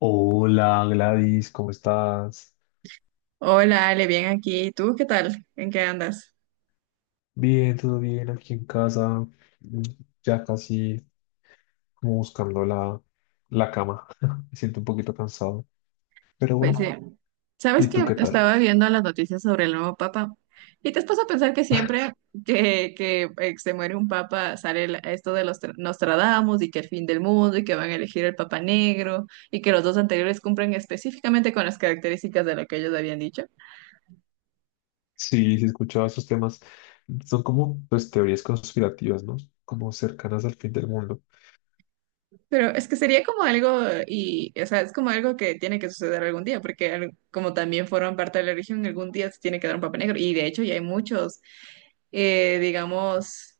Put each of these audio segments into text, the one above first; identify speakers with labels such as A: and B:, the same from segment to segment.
A: Hola Gladys, ¿cómo estás?
B: Hola, Ale, bien aquí. ¿Tú qué tal? ¿En qué andas?
A: Bien, todo bien aquí en casa, mm, ya casi como buscando la cama. Me siento un poquito cansado, pero
B: Pues sí.
A: bueno,
B: ¿Sabes
A: ¿y tú
B: que
A: qué tal?
B: estaba viendo las noticias sobre el nuevo papa y te has puesto a pensar que siempre que se muere un papa sale esto de Nostradamus y que el fin del mundo y que van a elegir el papa negro y que los dos anteriores cumplen específicamente con las características de lo que ellos habían dicho?
A: Sí, sí, escuchaba esos temas. Son como pues, teorías conspirativas, ¿no? Como cercanas al fin del mundo.
B: Pero es que sería como algo, y, o sea, es como algo que tiene que suceder algún día, porque como también forman parte de la religión, algún día se tiene que dar un papa negro. Y de hecho ya hay muchos, digamos,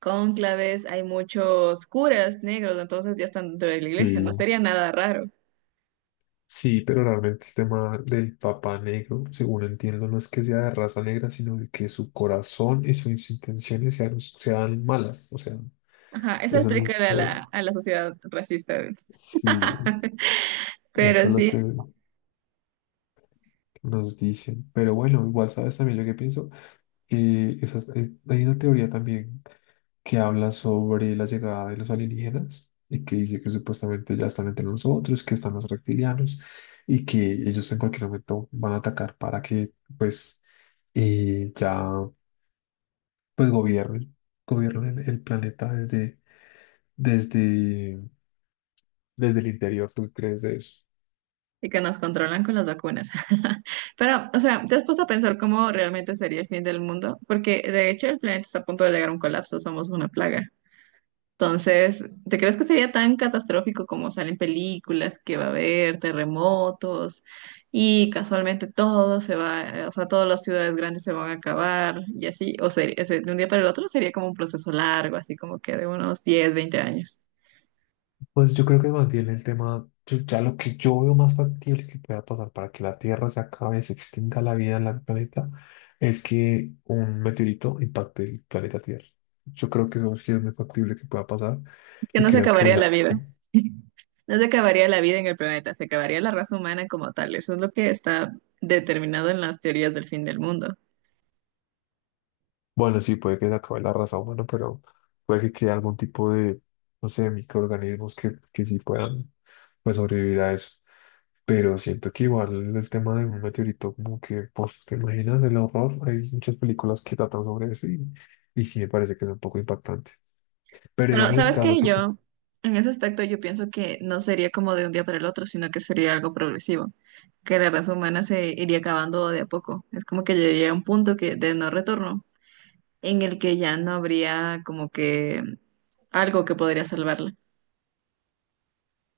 B: cónclaves, hay muchos curas negros, entonces ya están dentro de la iglesia, no
A: Sí.
B: sería nada raro.
A: Sí, pero realmente el tema del Papa Negro, según entiendo, no es que sea de raza negra, sino de que su corazón y sus intenciones sean, sean malas. O sea,
B: Ajá, eso
A: eso es lo
B: explica a la sociedad racista,
A: sí, eso
B: pero
A: es lo
B: sí,
A: que nos dicen. Pero bueno, igual sabes también lo que pienso, que hay una teoría también que habla sobre la llegada de los alienígenas y que dice que supuestamente ya están entre nosotros, que están los reptilianos y que ellos en cualquier momento van a atacar para que pues ya pues gobiernen el planeta desde, desde el interior. ¿Tú crees de eso?
B: y que nos controlan con las vacunas. Pero, o sea, ¿te has puesto a pensar cómo realmente sería el fin del mundo? Porque de hecho el planeta está a punto de llegar a un colapso, somos una plaga. Entonces, ¿te crees que sería tan catastrófico como salen películas que va a haber terremotos y casualmente todo se va, o sea, todas las ciudades grandes se van a acabar y así? O sería, de un día para el otro sería como un proceso largo, así como que de unos 10, 20 años.
A: Pues yo creo que más bien el tema, ya lo que yo veo más factible que pueda pasar para que la Tierra se acabe, se extinga la vida en el planeta, es que un meteorito impacte el planeta Tierra. Yo creo que eso sí es muy factible que pueda pasar
B: Que
A: y
B: no se
A: creo que
B: acabaría
A: es
B: la
A: algo
B: vida. No se acabaría la vida en el planeta, se acabaría la raza humana como tal. Eso es lo que está determinado en las teorías del fin del mundo.
A: bueno, sí, puede que se acabe la raza humana, pero puede que quede algún tipo de, no sé, microorganismos que sí puedan pues, sobrevivir a eso. Pero siento que igual el tema de un meteorito, como que, pues, ¿te imaginas el horror? Hay muchas películas que tratan sobre eso y sí me parece que es un poco impactante. Pero
B: Pero,
A: digamos el
B: ¿sabes
A: caso
B: qué?
A: que,
B: Yo, en ese aspecto, yo pienso que no sería como de un día para el otro, sino que sería algo progresivo, que la raza humana se iría acabando de a poco. Es como que llegaría a un punto que, de no retorno, en el que ya no habría como que algo que podría salvarla.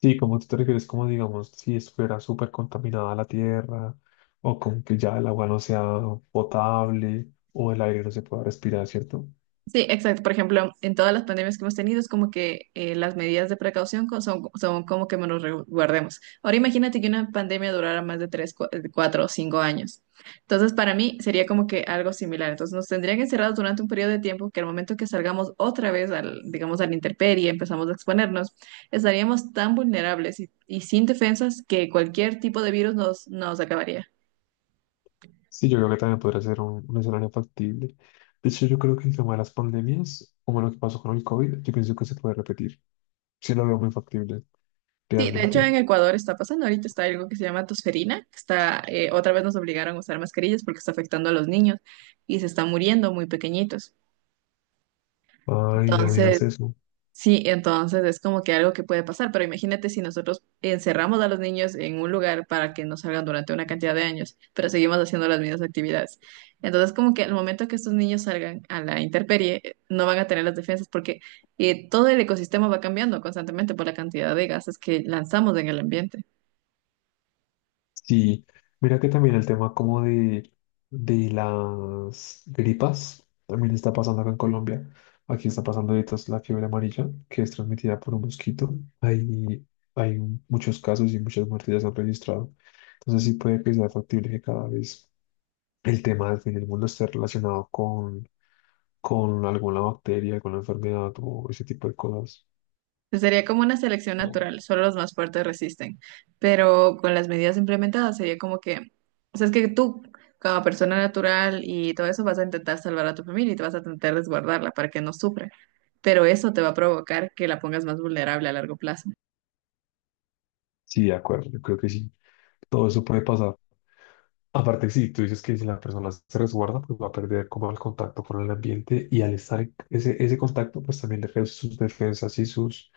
A: sí, como tú te refieres, como digamos, si estuviera súper contaminada la tierra, o con que ya el agua no sea potable, o el aire no se pueda respirar, ¿cierto?
B: Sí, exacto. Por ejemplo, en todas las pandemias que hemos tenido es como que las medidas de precaución son como que nos resguardemos. Ahora imagínate que una pandemia durara más de 3, 4 o 5 años. Entonces, para mí sería como que algo similar. Entonces, nos tendrían encerrados durante un periodo de tiempo que al momento que salgamos otra vez al, digamos, a la intemperie, empezamos a exponernos, estaríamos tan vulnerables y sin defensas que cualquier tipo de virus nos acabaría.
A: Sí, yo creo que también podría ser un escenario factible. De hecho, yo creo que el tema de las pandemias, como lo que pasó con el COVID, yo pienso que se puede repetir. Sí lo veo muy factible,
B: Sí, de hecho
A: realmente.
B: en Ecuador está pasando, ahorita está algo que se llama tosferina, que está, otra vez nos obligaron a usar mascarillas porque está afectando a los niños y se están muriendo muy pequeñitos.
A: Ay, no digas
B: Entonces,
A: eso.
B: sí, entonces es como que algo que puede pasar, pero imagínate si nosotros encerramos a los niños en un lugar para que no salgan durante una cantidad de años, pero seguimos haciendo las mismas actividades. Entonces, como que al momento que estos niños salgan a la intemperie, no van a tener las defensas porque todo el ecosistema va cambiando constantemente por la cantidad de gases que lanzamos en el ambiente.
A: Sí, mira que también el tema como de las gripas también está pasando acá en Colombia. Aquí está pasando ahorita es la fiebre amarilla, que es transmitida por un mosquito. Hay, hay muchos casos y muchas muertes ya se han registrado. Entonces sí puede que sea factible que cada vez el tema del fin del mundo esté relacionado con alguna bacteria, con la enfermedad o ese tipo de cosas.
B: Sería como una selección natural, solo los más fuertes resisten, pero con las medidas implementadas sería como que, o sea, es que tú, como persona natural y todo eso, vas a intentar salvar a tu familia y te vas a intentar resguardarla para que no sufra, pero eso te va a provocar que la pongas más vulnerable a largo plazo.
A: Sí, de acuerdo, yo creo que sí. Todo eso puede pasar. Aparte, si tú dices que si la persona se resguarda, pues va a perder como el contacto con el ambiente y al estar en ese contacto, pues también le reduce sus defensas y sus,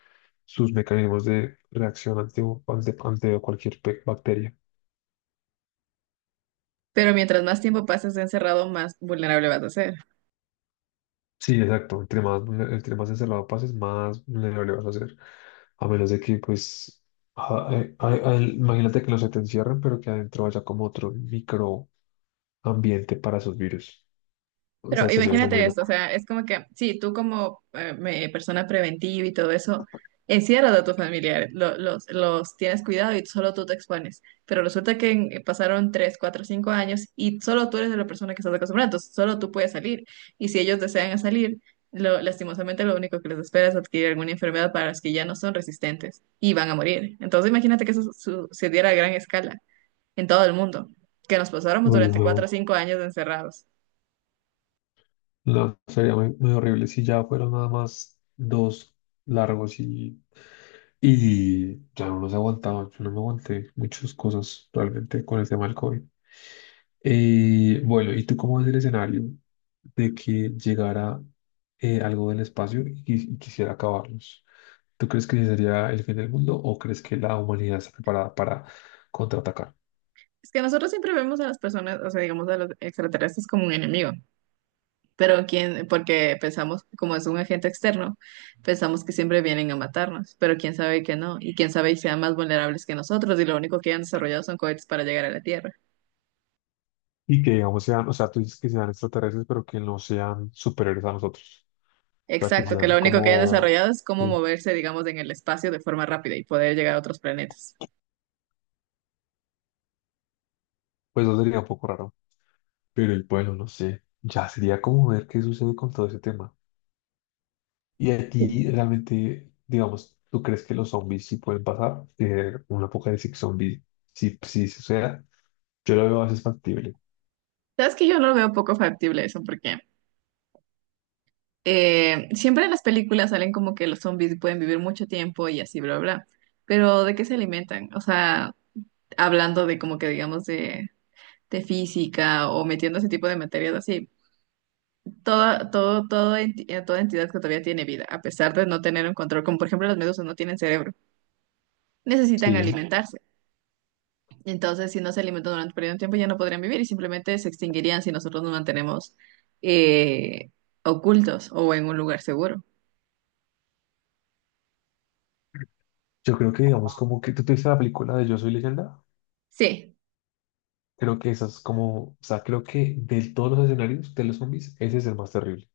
A: sus mecanismos de reacción ante cualquier bacteria.
B: Pero mientras más tiempo pases encerrado, más vulnerable vas a ser.
A: Sí, exacto. Entre más, entre más encerrado pases, más vulnerable vas a ser. A menos de que, pues, a- imagínate que no se te encierren, pero que adentro haya como otro microambiente para esos virus. O
B: Pero
A: sea, sería algo muy
B: imagínate esto, o
A: loco.
B: sea, es como que, sí, tú como persona preventiva y todo eso, encierras a tus familiares, los tienes cuidado y solo tú te expones. Pero resulta que pasaron 3 4 5 años y solo tú eres la persona que estás acostumbrada, entonces solo tú puedes salir. Y si ellos desean salir, lastimosamente lo único que les espera es adquirir alguna enfermedad para las que ya no son resistentes y van a morir. Entonces imagínate que eso sucediera a gran escala en todo el mundo, que nos pasáramos
A: Uy,
B: durante 4 o
A: no.
B: Wow. años encerrados.
A: No, sería muy, muy horrible si ya fueron nada más dos largos y ya no nos aguantaba. Yo no me aguanté muchas cosas realmente con el tema del COVID. Bueno, ¿y tú cómo ves el escenario de que llegara algo del espacio y y quisiera acabarlos? ¿Tú crees que ese sería el fin del mundo o crees que la humanidad está preparada para contraatacar?
B: Es que nosotros siempre vemos a las personas, o sea, digamos a los extraterrestres como un enemigo, pero quién, porque pensamos, como es un agente externo, pensamos que siempre vienen a matarnos, pero quién sabe que no, y quién sabe y sean más vulnerables que nosotros, y lo único que han desarrollado son cohetes para llegar a la Tierra.
A: Y que, digamos, sean, o sea, tú dices que sean extraterrestres, pero que no sean superiores a nosotros. Sea, que
B: Exacto, que
A: sean
B: lo único que han
A: como,
B: desarrollado es cómo
A: sí,
B: moverse, digamos, en el espacio de forma rápida y poder llegar a otros planetas.
A: pues eso sería un poco raro. Pero y bueno, no sé, ya sería como ver qué sucede con todo ese tema. Y a ti realmente, digamos, ¿tú crees que los zombies sí pueden pasar? Un apocalipsis zombie, sí, sí suceda. Yo lo veo más factible.
B: Sabes que yo lo veo poco factible eso, porque siempre en las películas salen como que los zombies pueden vivir mucho tiempo y así, bla, bla. Pero ¿de qué se alimentan? O sea, hablando de como que digamos de física o metiendo ese tipo de materias así. Toda entidad que todavía tiene vida, a pesar de no tener un control, como por ejemplo las medusas no tienen cerebro, necesitan
A: Sí.
B: alimentarse. Entonces, si no se alimentan durante un periodo de tiempo, ya no podrían vivir y simplemente se extinguirían si nosotros nos mantenemos eh, ocultos o en un lugar seguro.
A: Yo creo que, digamos, como que tú te viste la película de Yo Soy Leyenda,
B: Sí.
A: creo que esa es como, o sea, creo que de todos los escenarios de los zombies, ese es el más terrible.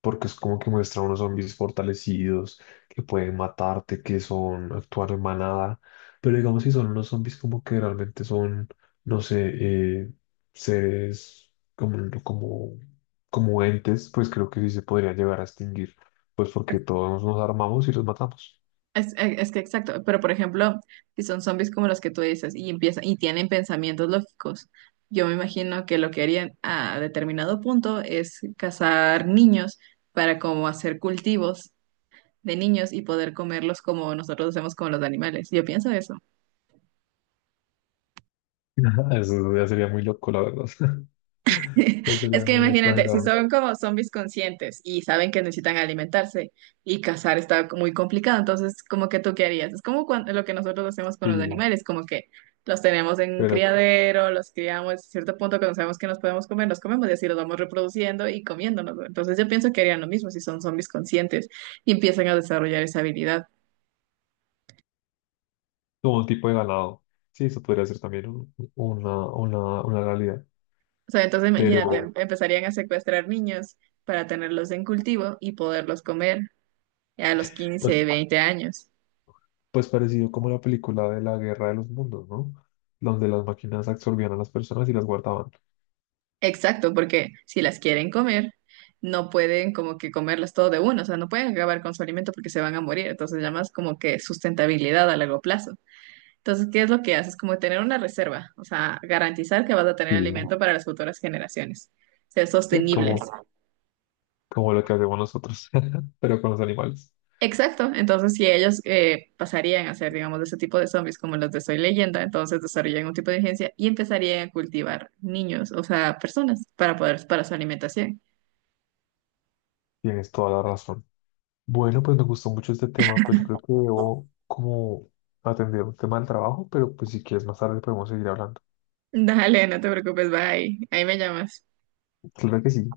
A: Porque es como que muestra unos zombies fortalecidos que pueden matarte, que son actuar en manada, pero digamos si son unos zombies como que realmente son, no sé, seres como, como, como entes, pues creo que sí se podría llegar a extinguir, pues porque todos nos armamos y los matamos.
B: Es que exacto, pero por ejemplo, si son zombies como los que tú dices y empiezan y tienen pensamientos lógicos, yo me imagino que lo que harían a determinado punto es cazar niños para como hacer cultivos de niños y poder comerlos como nosotros hacemos con los animales. Yo pienso eso.
A: Eso ya sería muy loco, la verdad. Ya
B: Es
A: sería
B: que
A: muy
B: imagínate, si
A: exagerado.
B: son como zombies conscientes y saben que necesitan alimentarse y cazar está muy complicado, entonces como que tú ¿qué harías? Es como lo que nosotros hacemos con los
A: Sí,
B: animales, como que los tenemos en un
A: pero
B: criadero, los criamos, a cierto punto cuando sabemos que nos podemos comer, los comemos y así los vamos reproduciendo y comiéndonos, ¿no? Entonces yo pienso que harían lo mismo si son zombies conscientes y empiezan a desarrollar esa habilidad.
A: como un tipo de ganado. Sí, eso podría ser también una realidad.
B: O sea, entonces imagínate,
A: Pero
B: empezarían a secuestrar niños para tenerlos en cultivo y poderlos comer a los
A: pues,
B: 15, 20 años.
A: pues parecido como la película de la Guerra de los Mundos, ¿no? Donde las máquinas absorbían a las personas y las guardaban.
B: Exacto, porque si las quieren comer, no pueden como que comerlas todo de uno, o sea, no pueden acabar con su alimento porque se van a morir, entonces llamas como que sustentabilidad a largo plazo. Entonces, ¿qué es lo que haces? Como tener una reserva, o sea, garantizar que vas a tener
A: Sí.
B: alimento para las futuras generaciones, ser
A: Sí,
B: sostenibles.
A: como, como lo que hacemos nosotros, pero con los animales.
B: Exacto, entonces si ellos pasarían a ser, digamos, de ese tipo de zombies como los de Soy Leyenda, entonces desarrollan un tipo de agencia y empezarían a cultivar niños, o sea, personas para poder, para su alimentación.
A: Tienes toda la razón. Bueno, pues me gustó mucho este tema, pues yo creo que debo como atender un tema del trabajo, pero pues si quieres más tarde podemos seguir hablando.
B: Dale, no te preocupes, bye. Ahí me llamas.
A: Claro que sí.